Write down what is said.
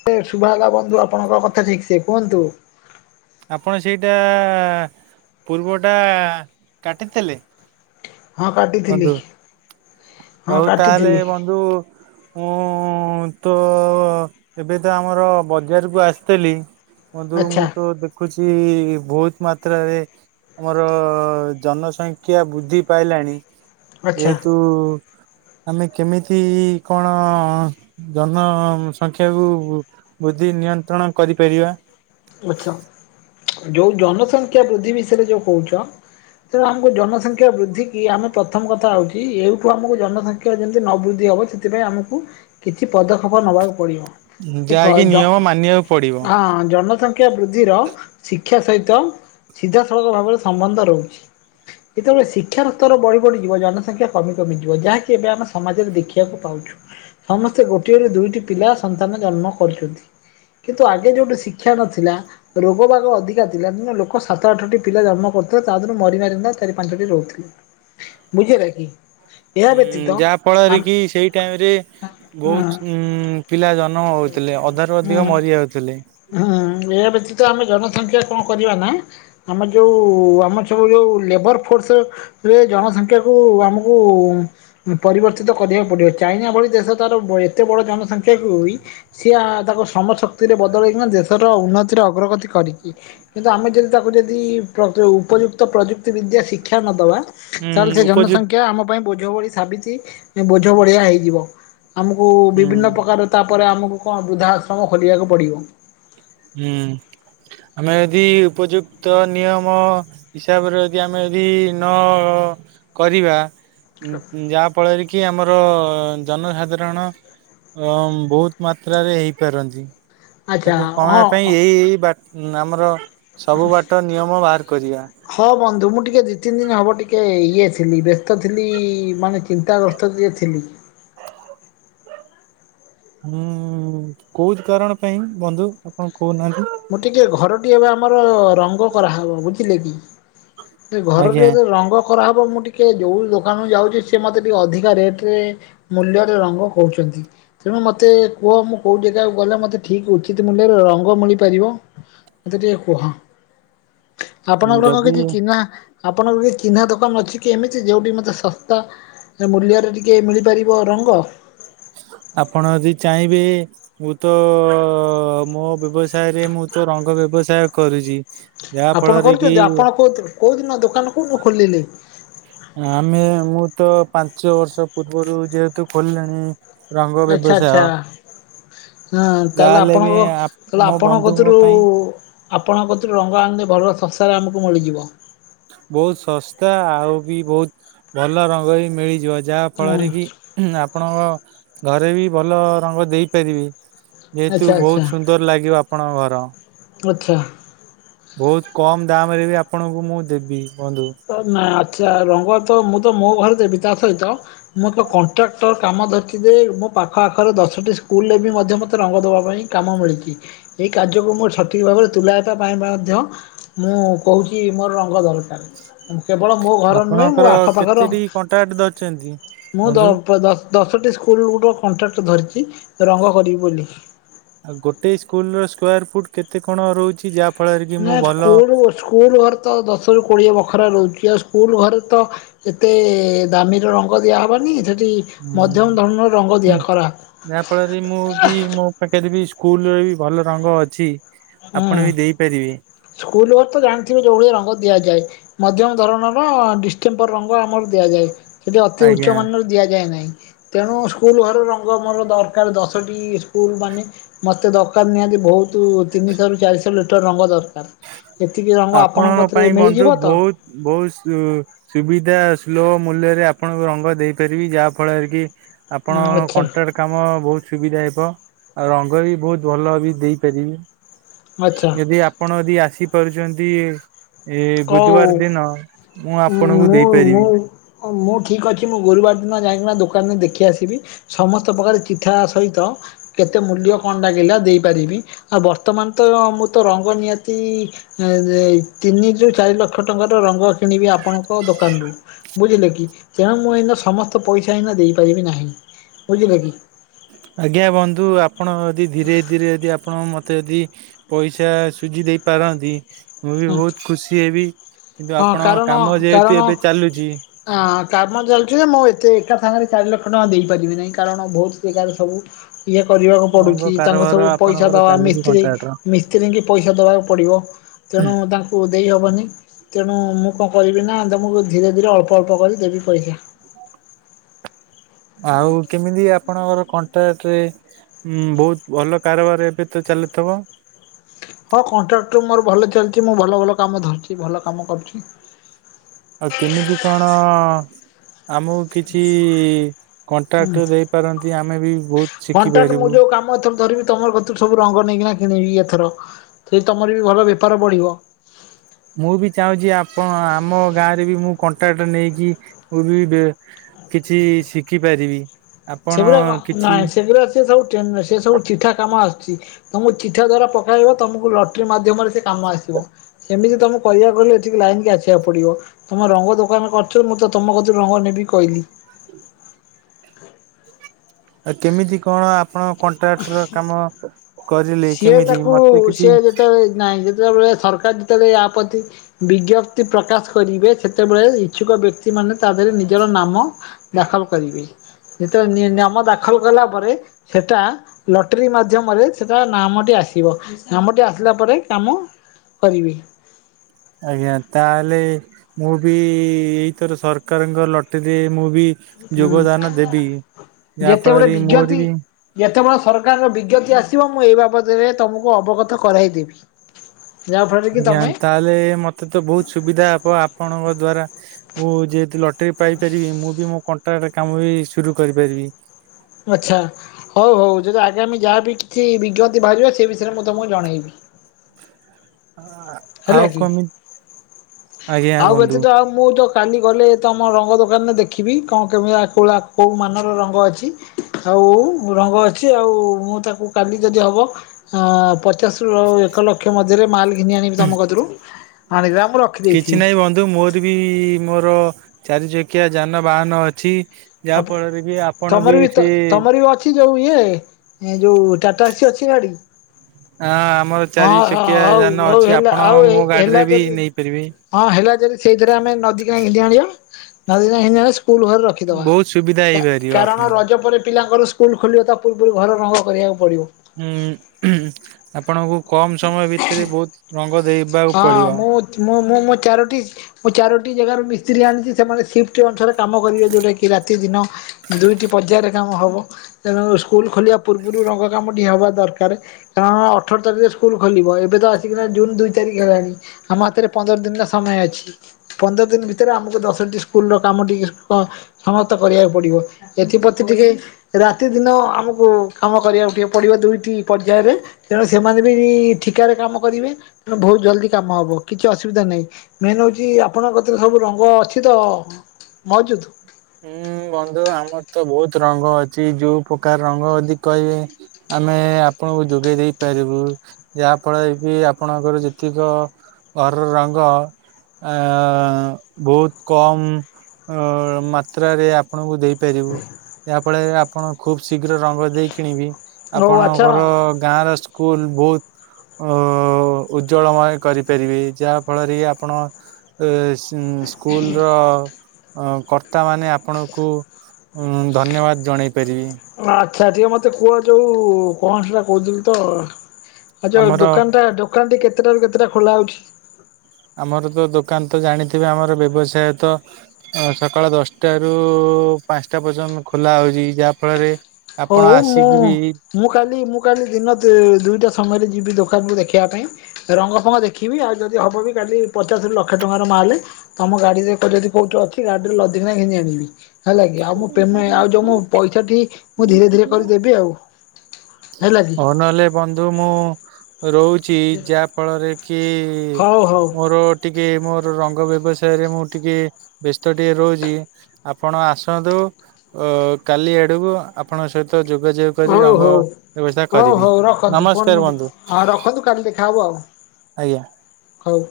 [unintelligible] ସୁଭାଗଲା ବନ୍ଧୁ ଆପଣଙ୍କ କଥା ଠିକ୍ସେ କୁହନ୍ତୁ। ଆପଣ ସେଇଟା ପୂର୍ବଟା କାଟିଥେଲେ? ହଁ, କାଟିଥିଲି। ହଁ ହଉ ତାହେଲେ କାଟିଥିଲି ବନ୍ଧୁ ମୁଁ ତ ଏବେ ତ ଆମର ବଜାରକୁ ଆସିଥେଲି ବନ୍ଧୁ ଆଚ୍ଛା ମୁଁ ତ ଦେଖୁଚି ବହୁତ୍ ମାତ୍ରାରେ ଆମର ଜନସଂଖ୍ୟା ବୃଦ୍ଧି ପାଇଲାଣି [unintelligible] [inaudible] ଆମେ କେମିତି କଣ ଜନସଂଖ୍ୟାକୁ ଵୃଦ୍ଧି ନିୟନ୍ତ୍ରଣ କରିପାରିବା। ଆଚ୍ଛା, ଯୋଉ ଜନସଂଖ୍ୟା ବୃଦ୍ଧି ବିଷୟରେ ଯୋଉ କହୁଚ ତେଣୁ ଆମୁକୁ ଜନସଂଖ୍ୟା ବୃଦ୍ଧି କି ଆମେ ପ୍ରଥମ କଥା ହଉଚି ଏଇଠୁ ଆମୁକୁ ଜନସଂଖ୍ୟା ଯେମ୍ତି ନ ବୃଦ୍ଧି ହବ [unintelligible] ସେଥିପାଇଁ ଆମକୁ କିଛି ପଦକ୍ଷପ ନବାକୁ ପଡିବ। ଦେଖ ଯାହାକି ଜ ନିୟମ ମାନିବାକୁ ପଡିବ। ହଁ ଜନ ଶିକ୍ଷା ବୃଦ୍ଧିର ଶିକ୍ଷା ସହିତ ସିଧାସଳଖ ଭାବରେ ସମ୍ବନ୍ଧ ରହୁଚି। ଯେତବେଳେ ଶିକ୍ଷାର ସ୍ତର ବଢି ବଢିଯିବ ଜନସଂଖ୍ୟା କମି କମିଯିବ ଯାହାକି ଏବେ ଆମ ସମାଜରେ ଦେଖିଆକୁ ପାଉଛୁ। ସମସ୍ତେ ଗୋଟିଏ ରୁ ଦୁଇଟି ପିଲା ସନ୍ତାନ ଜନ୍ମ କରୁଚନ୍ତି। କିନ୍ତୁ ଆଗେ ଯୋଉଠି ଶିକ୍ଷା ନଥିଲା ରୋଗ ବାଗ ଅଧିକା ଥିଲା ଲୋକ ସାତ ଆଠଟି ପିଲା ଜନ୍ମ କରୁଥିଲେ ତା ଦେହରୁ ମରି ମାରିକା ଚାରି ପାଞ୍ଚଟି ରହୁଥିଲେ। ବୁଝିଲେ କି? ଏହା ଉଁ ବ୍ୟତୀତ ଯା ଆମ ଫଳରେ କି ସେଇ ଟାଇମ୍ ରେ ହଁ ବହୁତ୍ ଉଁ ପିଲା ଜନମ ହଉଥିଲେ ଅଧାରୁ ଅଧିକ ହଁ। ମରିଯାଉଥିଲେ। ହୁଁ ଏହା ବ୍ୟତୀତ ଆମେ ଜନସଂଖ୍ୟା କଁ କରିବା ନା ଆମେ ଯୋଉ ଆମର ସବୁ ଯୋଉ ଲେବର ଫୋର୍ସ ରେ ଜନସଂଖ୍ୟାକୁ ଆମକୁ ପରିବର୍ତ୍ତିତ କରିବାକୁ ପଡିବ ଚାଇନା ଭଳି ଦେଶ ତାର ଏତେ ବଡ ଜନସଂଖ୍ୟାକୁ ଇ ସିଏ ଆ ତାକୁ ଶ୍ରମ ଶକ୍ତିରେ ବଦଳେଇକିନା ଦେଶର ଉନ୍ନତିରେ ଅଗ୍ରଗତି କରିଚି। କିନ୍ତୁ ଆମେ ଯଦି ତାକୁ ଯଦି ପ୍ର ଉପଯୁକ୍ତ ପ୍ରଯୁକ୍ତି ବିଦ୍ୟା ଶିକ୍ଷା ନ ଦବା ତାହେଲେ ହୁଁ ସେ ଉପଯୁକ୍ତ ଜନସଂଖ୍ୟା ଆମ ପାଇଁ ବୋଝ ବଳି ସାବିଚି ବୋଝ ବଳିିଆ ହେଇଯିବ। ଆମକୁ ହୁଁ ବିଭିନ୍ନ ପ୍ରକାର ତାପରେ ଆମକୁ କଣ ବୃଦ୍ଧା ଆଶ୍ରମ ଖୋଲିଆକୁ ପଡିବ। ହୁଁ ଆମେ ଯଦି ଉପଯୁକ୍ତ ନିୟମ ହିସାବରେ ଯଦି ଆମେ ଯଦି ନ କରିବା ଯା ଫଳରେ କିି ଆମର ଜନସାଧାରଣ ଅଁ ବହୁତ ମାତ୍ରାରେ ହେଇପାରନ୍ତି। ଆଚ୍ଛା ତାକୁ ହଁ କମେଇବା ପାଇଁ ଅ। ଏଇ ଏଇ ବାଟ୍ ଆମର ସବୁ ବାଟ ନିୟମ ବାହାର କରିବା। ହଁ ବନ୍ଧୁ ମୁଁ ଟିକେ ଦି ତିନି୍ ଦିନ୍ ହେବ ଟିକେ ଇଏ ଥିଲି ବ୍ୟସ୍ତ ଥିଲି ମାନେ ଚିନ୍ତାଗ୍ରସ୍ତ ଟିକେ ଥିଲି। ହୁଁ କୋଉଥି କାରଣ ପାଇଁ ବନ୍ଧୁ ଆପଣ କହୁନାହାନ୍ତି? ମୁଁ ଟିକେ ଘରଟି ଏବେ ଆମର ରଙ୍ଗ କରାହବ ବୁଝିଲେ କି? ସେ ଘର ଆଜ୍ଞା ଟିକେ ରଙ୍ଗ କରାହବ ମୁଁ ଟିକେ ଯୋଉ ଦୋକାନକୁ ଯାଉଚି ସିଏ ମତେ ଟିକେ ଅଧିକା ରେଟ୍ ରେ ମୂଲ୍ୟରେ ରଙ୍ଗ ହଉଚନ୍ତି। ତେଣୁ ମତେ କୁଅ ମୁଁ କୋଉ ଯେଗାକୁ ଗଲେ ମୋତେ ଠିକ୍ ଉଚିତ୍ ମୂଲ୍ୟରେ ରଙ୍ଗ ମିଳି ପାରିବ ମତେ ଟିକେ କୁହ ଆପଣଙ୍କର କଣ ଯଦି କିଛି ଚିହ୍ନା ଆପଣଙ୍କର କି ଚିହ୍ନା ଦୋକାନ ଅଛି କି ଏମିତି ଯୋଉଠି ମତେ ଶସ୍ତା ମୂଲ୍ୟରେ ଟିକେ ମିଳିପାରିବ ରଙ୍ଗ? ଆପଣ ଯଦି ଚାଁଇବେ ମୁଁ ତ ମୋ ବ୍ୟବସାୟ ରେ ମୁଁ ତ ରଙ୍ଗ ବ୍ୟବସାୟ କରୁଚି ଆପଣ କରୁଚନ୍ତି ଆପଣ କୋଉ କୋଉଦିନ ଦୋକାନ କୋଉଦିନ ଖୋଲିଲେ? ଆମେ ମୁଁ ତ ପାଞ୍ଚ ବର୍ଷ ପୂର୍ବରୁ ଯେହେତୁ ଖୋଲିଲେଣି ରଙ୍ଗ ଆଚ୍ଛା ବେବସାୟ ଆଚ୍ଛା ହଁ ତାହେଲେ ବି ଆପଣଙ୍କ ତାହଲେ ମୋ ଆପଣଙ୍କ ବନ୍ଧୁଙ୍କ କଥିରୁ ପାଇଁ ଆପଣଙ୍କ କତିରୁ ରଙ୍ଗ ଆଣିଲେ ଭଲ ଶସାରେ ଆମକୁ ମିଳିଯିବ। ବହୁତ୍ ଶସ୍ତା ଆଉ ବି ବହୁତ୍ ଭଲ ରଙ୍ଗ ବି ମିଳିଯିବ ଯାହା ଫଳରେ କି ଉଁ ଆପଣଙ୍କ ଘରେ ବି ଭଲ ରଙ୍ଗ ଦେଇପାରିବେ ଆଚ୍ଛା ଯେହେତୁ ଆଚ୍ଛା ବହୁତ୍ ସୁ ନ୍ଦର ଲାଗିବ ଆପଣଙ୍କ ଘର। ଆଚ୍ଛା। ବହୁତୁ କମ୍ ଦାମ ରେ ବି ଆପଣଙ୍କୁ ମୁଁ ଦେବି ବନ୍ଧୁ। ତ ନାଇଁ ଆଚ୍ଛା ରଙ୍ଗ ତ ମୁଁ ତ ମୋ ଘରେ ଦେବି ତା ସହିତ ମୁଁ ତ କଣ୍ଟ୍ରାକ୍ଟର କାମ ଧରିଥିବି ମୋ ପାଖ ଆଖରେ ଦଶଟି ସ୍କୁଲୁରେ ବି ମଧ୍ୟ ମତେ ରଙ୍ଗ ଦେବା ପାଇଁ କାମ ମିଳିଚି ଏହି କାର୍ଯ୍ୟକୁ ମୁଁ ସଠିକ୍ ଭାବରେ ତୁଲାଇବା ପାଇଁ ମଧ୍ୟ ମୁଁ କହୁଚି ମୋର ରଙ୍ଗ ଦରକାର। କେବଳ ମୋ ଘର ନୁହେଁ ମୋ ଆଖ ପାଖର ଚାନ୍ଦୀ [unintelligible] ମୁଁ ଦ ଦଶଟି ସ୍କୁଲ ଗୋଟି କଣ୍ଟ୍ରାକ୍ଟ ଧରିଚି। ରଙ୍ଗ କରିଵି ବୋଲି। ଆଉ ଗୋଟେ ସ୍କୁଲୁ ର ସ୍କ୍ୟାର ଫୁଟୁ କେତେ କଣ ରହୁଚି ଯାହା ଫଳରେ କି ମୁଁ ନା ଭଲ ସ୍କୁଲୁ ସ୍କୁଲୁ ଘରେ ତ ଦଶରୁ କୋଡ଼ିଏ ବଖରା ରହୁଚି ଆଉ ସ୍କୁଲ ଘରେ ତ ଏତେ ଦାମୀର ରଙ୍ଗ ଦିଆ ହବନି ସେଠି ମଧ୍ୟମ ହୁଁ ଧରଣର ରଙ୍ଗ ଦିଆ ଖରା। ଯାହା ଫଳରେ ମୁଁ ବି ମୋ ପାଖରେ ବି ସ୍କୁଲୁରେ ବି ଭଲ ରଙ୍ଗ ଅଛି। ଆପଣ ବି ଦେଇପାରିବେ। ସ୍କୁଲୁ ଘରେ ତ ଜାଣିଥିବୁ ଯୋଉଭଳିଆ ରଙ୍ଗ ଦିଆଯାଏ। ମଧ୍ୟମ ଧରଣର ଡିମ୍ପର ରଙ୍ଗ ଆମର ଦିଆଯାଏ ସେଠି ଅତି ଉଚ୍ଚ ଆଜ୍ଞା। ମାନ ଦିଆଯାଏ ନାହିଁ ତେଣୁ ସ୍କୁଲୁ ଘର ରଙ୍ଗ ମୋର ଦରକାର ଦଶଟି ସ୍କୁଲ ମାନେ ମତେ ଦରକାର ନିହାତି ବହୁତୁ ତୁ ତିନିଶହ ର ଚାରିଶହ ଲିଟର ରଙ୍ଗ ଦରକାର ଏତିକି ରଙ୍ଗ ଆପଣଙ୍କ ଥିରେ ମିଳିଯିବ ତ? ବହୁ ସ୍ଲୋ ସୁବିଧା ସୁଲଭ ମୂଲ୍ୟରେ ଆପଣଙ୍କୁ ରଙ୍ଗ ଦେଇପାରିବି ଯାହା ଫଳରେ କି ଆପଣ ଆଚ୍ଛା କଣ୍ଟ୍ରାକ୍ଟ କାମ ବହୁତୁ ସୁବିଧା ହେବ ଆଉ ରଙ୍ଗ ବି ବହୁତୁ ଭଲ ବି ଦେଇପାରିବି। ଆଚ୍ଛା। ଯଦି ଆପଣ ଯଦି ଆସି ପାରୁଚନ୍ତି ଏ କଉ ବୁଧୁବାର ଦିନ ମୁଁ ଆପଣଙ୍କୁ ଦେଇପାରିବି। ହଁ ମୁଁ ଠିକ୍ ଅଛି ମୁଁ ଗୁରୁବାର ଦିନ ଯାଇକିନା ଦୋକାନରେ ଦେଖି ଆସିବି। ସମସ୍ତ ପ୍ରକାର ଚିଠା ସହିତ କେତେ ମୂଲ୍ୟ କଣ ଲାଗିଲା ଦେଇପାରିବି ଆଉ ବର୍ତ୍ତମାନ ତ ମୁଁ ତ ରଙ୍ଗ ନିହାତି ଏ ତିନି ରୁ ଚାରି ଲକ୍ଷ ଟଙ୍କାର ରଙ୍ଗ କିଣିବି ଆପଣଙ୍କ ଦୋକାନରୁୁ। ବୁଝିଲେ କି ତେଣୁ ମୁଁ ଏଇନା ସମସ୍ତ ପଇସା ଏଇନା ଦେଇ ପାରିବି ନାହିଁ ବୁଝିଲେ କି? ଆଜ୍ଞା ବନ୍ଧୁ ଆପଣ ଯଦି ଧୀରେ ଧୀରେ ଯଦି ଆପଣ ମୋତେ ଯଦି ପଇସା ସୁଝି ଦେଇ ପାରନ୍ତି ମୁଁ ବି ବହୁତୁ ଖୁସି ହେବି କିନ୍ତୁ ହଁ ଆପଣ କାମ ଯେହେତୁ ଏବେ ଚାଲିଚି ହଁ କାମ ଚାଲିଚି ନା ମୁଁ ଏତେ ଏକା ସାଙ୍ଗରେ ଚାରି ଲକ୍ଷ ଟଙ୍କା ଦେଇପାରିବି ନାହିଁ କାରଣ ବହୁତୁ ଜାଗାରେ ସବୁ ଇଏ କରିବାକୁ ରଙ୍ଗ ପଡୁଚି ତାଙ୍କୁ କାରବାର ସବୁ ପଇସା ଆପଣଙ୍କର ଦବା ଚାଲିଛି ମିସ୍ତ୍ରୀ କଣ୍ଟ୍ରାକ୍ଟର। ମିସ୍ତ୍ରୀଙ୍କି ପଇସା ଦବାକୁ ପଡ଼ିବ ତେଣୁ ତାଙ୍କ ଙ୍କୁ ଦେଇହବନି ତେଣୁ ମୁଁ କଣ କରିବି ନା ତମକୁ ଧୀରେ ଧୀରେ ଅଳ୍ପ ଅଳ୍ପ କରି ଦେବି ପଇସା। ଆଉ କେମିତି ଆପଣଙ୍କର କଣ୍ଟ୍ରାକ୍ଟରେ ବହୁତୁ ଭଲ କାରବାର ଏବେ ତ ଚାଲୁଥିବ? ହଁ କଣ୍ଟ୍ରାକ୍ଟ ର ମୋର ଭଲ ଚାଲିଚି ମୁଁ ଭଲ ଭଲ କାମ ଧରିଚି ଭଲ କାମ କରୁଚି। ଆଉ କେମିତି କଣ ଆମ କିଛି କଣ୍ଟ୍ରାକ୍ଟ ଦେଇପାରନ୍ତି ଆମେ ବି ବହୁତୁ ଶିଖିପାରିବୁ। ଧରିବିି ତମର କତୁ ସବୁ ରଙ୍ଗ ନେଇକିନା କିଣିବି ଏଥର ସେ ତମର ବି ଭଲ ବେପାର ବଢିବ। ମୁଁ ବି ଚାହୁଁଚି ଆପଣ ଆମ ଗାଁ ରେ ବି ମୁଁ କଣ୍ଟ୍ରାକ୍ଟ ନେଇକି ମୁ ବି କିଛି ଶିଖିପାରିବି। ଆପଣ ସେଗୁଡା କଣ କିଛି ନାଇଁ ସେଗୁଡ଼ା ସେ ସବୁ ସେ ସବୁ ଚିଠା କାମ ଆସୁଛି। ତମକୁ ଚିଠା ଦଵାରା ପକେଇବ ତମକୁ ଲଟ୍ରି ମାଧ୍ୟମରେ ସେ କାମ ଆସିବ। ଏମିତି ତମେ କରିବାକୁ ଗଲେ ଏଠିକି ତମକୁ ଲାଇନ୍ କୁ ଆସିବାକୁ ପଡିବ। ତମେ ରଙ୍ଗ ଦୋକାନରେ କରିଛ ମୁଁ ତ ତମ କତିରୁ ରଙ୍ଗ ନେବି କହିଲି। ଆଉ କେମିତି କଣ ଆ ଆପଣ କଣ୍ଟ୍ରାକ୍ଟର କାମ କରିଲେ କେମିତି ମତେ କିଛି ନହିଁ ଯେତେବେଳେ ସରକାର ଯେତେବେଳେ ଆପତ୍ତି ବିଜ୍ଞପ୍ତି ପ୍ରକାଶ କରିବେ ସେତେବେଳେ ଇଚ୍ଛୁକ ବ୍ୟକ୍ତି ମାନେ ତା ଦେହରେ ନିଜର ନାମ ଦାଖଲ କରିବେ। ଯେତେବେଳେ ନିମ ଦାଖଲ କଲା ପରେ ସେଟା ଲଟେରି ମାଧ୍ୟମରେ ସେଟା ନାମଟି ଆସିବ, ନାମଟି ଆସିଲା ପରେ କାମ କରିବି। ଆଜ୍ଞା ତାହେଲେ ମୁଁ ବି ଏଇଥର ସରକାରଙ୍କ ଲଟେରୀରେ ମୁଁ ବି ଯୋଗଦାନ ଦେବି। ଯାହା ଯେତେବେଳେ ଫଳରେ ବିଜ୍ଞପ୍ତି ମୋର ବି ଯେତେବେଳେ ସରକାରର ବିଜ୍ଞପତି ଆସିବ ମୁଁ ଏଇ ବାବଦରେ ତମକୁ ଅବଗତ କରାଇ ଦେବି। ଆଜ୍ଞା ତାହେଲେ, ମତେ ତ ବୋହୁତ୍ ସୁବିଧା ହବ ଆପଣଙ୍କ ଦ୍ଵାରା? ମୁଁ ଯେହେତୁ ଲଟେରୀ ପାଇପାରିବି ମୁଁ ବି ମୋ କଣ୍ଟ୍ରାଟ କାମ ବି ସୁରୁ କରିପାରିବି। ଆଚ୍ଛା। ହଉ ହଉ ଯଦି ଆଗାମୀ ଯାହା ବିି କିଛି ବିଜ୍ଞପ୍ତି ବାହାରିବା ସେ ବିଷୟରେ ମୁଁ ତମକୁ ଜଣେଇବି। ହେଲା ଆଉ କି କମିତି ଆଉ ବ୍ୟତୀତ ତ ଆଉ ମୁଁ ତ କାଲି ଗଲେ ତମ ରଙ୍ଗ ଦୋକାନରେ ଦେଖିବି କଣ କେମିତି ଆ କଉଳା କେଉଁ ମାନର ରଙ୍ଗ ଅଛି। ଆଉ ରଙ୍ଗ ଅଛି ଆଉ ମୁଁ ତାକୁ କାଲି ଯଦି ହବ ପଚ ପଚାଶରୁ ଏକ ଲକ୍ଷ ମଧ୍ୟରେ ମାଲ୍ ଘିନି ଆଣିବି ତୁମ କତରୁ ଆଣିଦେ ମୁଁ ରଖିଦେଇଥିବି। ନାଇଁ ବନ୍ଧୁ ମୋର ବି ମୋର ଚାରି ଚକିଆ ଯାନବାହାନ ଅଛି। ଯାହା ଆପ ଫଳରେ କି ଆପଣ ତମର ବି ସେ ତମର ବି ଅଛି ଯୋଉ ଇଏ ଏ ଯୋଉ ଟାଟାସି ଅଛି ଗାଡି। ହଁ ଆମର ଚାରି ହଁ ହଁ ଚକିଆ ହଉ ଯାନ ହଉ ଅଛି ହେଲା ଆପଣ ଆଉ ମୋ ହେଲା ଗାଡିରେ ବି ଯଦି ନେଇପାରିବେ। ହଁ ହେଲା ଯଦି ସେଇଥିରେ ଆମେ ନଦୀ କାନି ଘିତି ଆଣିବା ନଦୀ କିନା ଆଣି ସ୍କୁଲ୍ ଘରେ ରଖି ରଖିଦବା ବହୁତ ସୁବିଧା ହେଇପାରିବ କାରଣ ଆପଣଙ୍କୁ। ରଜ ପରେ ପିଲାଙ୍କର ସ୍କୁଲ୍ ଖୋଲିବ ତା ପୂର୍ବରୁ ଘର ରଙ୍ଗ କରିବାକୁ ପଡ଼ିବ। ହୁଁ ଆପଣଙ୍କୁ କମ୍ ସମୟ ଭିତରେ ବୋହୁତ୍ ରଙ୍ଗ ଦେଇ ହଁ ମୁଁ ମୁଁ ମୁଁ ମୋ ଚାରୋଟି ମୁଁ ଚାରୋଟି ଜାଗାରୁ ମିସ୍ତ୍ରୀ ଆଣିଛି ସେମାନେ ସିଫ୍ଟ ଅନୁଶାରେ କାମ କରିବେ ଯୋଉଟା କି ରାତି ଦିନ। ଦୁଇଟି ପର୍ଯ୍ୟାୟରେ କାମ ହବ। ତେଣୁ ସ୍କୁଲ ଖୋଲିବା ପୂର୍ବରୁ ରଙ୍ଗ କାମଟି ହବା ଦରକାର। ତ ଅଠର ତାରିଖରେ ସ୍କୁଲ୍ ଖୋଲିବ, ଏବେ ତ ଆସିକିନା ଜୁନ୍ ଦୁଇ ତାରି ହେଲାଣି ଆମ ହାତରେ ପନ୍ଦର ଦିନର ସମୟ ଅଛି। ପନ୍ଦର ଦିନ ଭିତରେ ଆମକୁ ଦଶଟି ସ୍କୁଲ୍ ର କାମ ଟିକେ ସମସ୍ତ କରିବାକୁ ପଡିବ। ଏଥିପ୍ରତି ଟିକେ ରାତି ଦିନ ଆମକୁ କାମ କରିବାକୁ ଟିକେ ପଡିବ ଦୁଇଟି ପର୍ଯ୍ୟାୟରେ। [unintelligible] ସେମାନେ ବି ଠିକାରେ କାମ କରିବେ, ତେଣୁ ବୋହୁତ୍ ଜଲ୍ଦି କାମ ହବ କିଛି ଅସୁବିଧା ନାହିଁ। ମେନ୍ ହଉଛି ଆପଣଙ୍କ କତିରେ ସବୁ ରଙ୍ଗ ଅଛି ତ ମହଜୁଦ। ହୁଁ ବନ୍ଧୁ ଆମର ତ ବୋହୁତ୍ ରଙ୍ଗ ଅଛି ଯୋଉ ପ୍ରକାର ରଙ୍ଗ ଅଛି କହିବେ ଆମେ ଆପଣଙ୍କୁ ଯୋଗେଇ ଦେଇପାରିବୁ। ଯେ ଆପଣ ଏଜି ଆପଣଙ୍କର ଯେତିକ ଘରର ରଙ୍ଗ ଆଁ ବୋହୁତ୍ କମ୍ ଉଁ ମା ମାତ୍ରରେ ଆପଣଙ୍କୁ ଦେଇପାରିବୁ, ଆପଣ ଏଆ ଆପଣ ଖୁବ ଶୀଘ୍ର ରଙ୍ଗ ଦେଇ କିଣିବି। ହଉ ଆଚ୍ଛା ଆପଣଙ୍କର ଗାଁର ସ୍କୁଲ ବହୁତ୍ ଓ ଉଜ୍ଜଳମୟ କରିପାରିବେ ଯାହା ଫଳରେ ଆପଣ ଏ ସିଙ୍ଗ୍ ସ୍କୁଲର କରତ୍ କର୍ତ୍ତାମାନେ ଆପଣଙ୍କୁ ଉଁ ଧନ୍ୟବାଦ ଜଣେଇ ପାରିବି। ଆଚ୍ଛା ଟିକେ ମତେ କୁହ ଯୋଉ କଣ ସେଟା କହୁଛନ୍ତି ତ ଆ ଯୋଉ ଆମର ଦୋକାନଟା ଦୋକାନଟି କେତେଟାରୁ କେତେଟା ଖୋଲା ହଉଛି? ଆମର ତ ଦୋକାନ ତ ଜାଣିଥିବେ ଆମର ବ୍ୟବସାୟ ତ ଅ ସକାଳ ଦଶଟା ରୁ ପାଞ୍ଚଟା ପର୍ଯ୍ୟନ୍ତ ଖୋଲା ହଉଛି ଯାହା ଫଳରେ ହଉ ଆପଣ ମୁଁ ଆସିକି ବି ମୁଁ କାଲି ମୁଁ କାଲି ଦିନ ଦି ଦୁଇଟା ସମୟରେ ଯିବି ଦୋକାନକୁ ଦେଖିବା ପାଇଁ। ରଙ୍ଗ ଫଙ୍ଗ ଦେଖିବି ଆଉ ଯଦି ହବବି କାଲି ପଚାଶରୁ ଲକ୍ଷ ଟଙ୍କାର ମାଲେ ତମ ଗାଡି ଦେଖ ଯଦି କୋଉଠି ଅଛି ଗାଡିରେ ଲଦିକିନା ଘିନି ଆଣିବି। ହେଲା କିି ଆଉ ମୁଁ ପେମେ ଆଉ ଯୋଉ ମୁଁ ପଇସାଟି ମୁଁ ଧୀରେ ଧୀରେ କରିଦେବି ଆଉ ହେଲା କି? ହଉ ନହେଲେ ବନ୍ଧୁ ମୁଁ ରହୁଛି ଯାହା ଫଳରେ କି ହଉ ହଉ ମୋର ଟିକେ ମୋର ରଙ୍ଗ ବ୍ୟବସାୟରେ ମୁଁ ଟିକେ ବ୍ୟସ୍ତ ଟିକେ ରହୁଛି ଆପଣ ଆସ୍ ସନ୍ତୁ ଅ କାଲି ଆଡକୁ ଆପଣଙ୍କ ସହିତ ତ ଯୋଗାଯୋଗ କରି ହଉ ରଙ୍ଗ ହଉ ବ୍ୟବସାୟ କରିବି ନମସ୍କାର ବନ୍ଧୁ। ଖନ୍ତୁ କାଲି ଦେଖ୍ ଦେଖା ହବ ଆଉ। ଆଜ୍ଞା। ହଉ।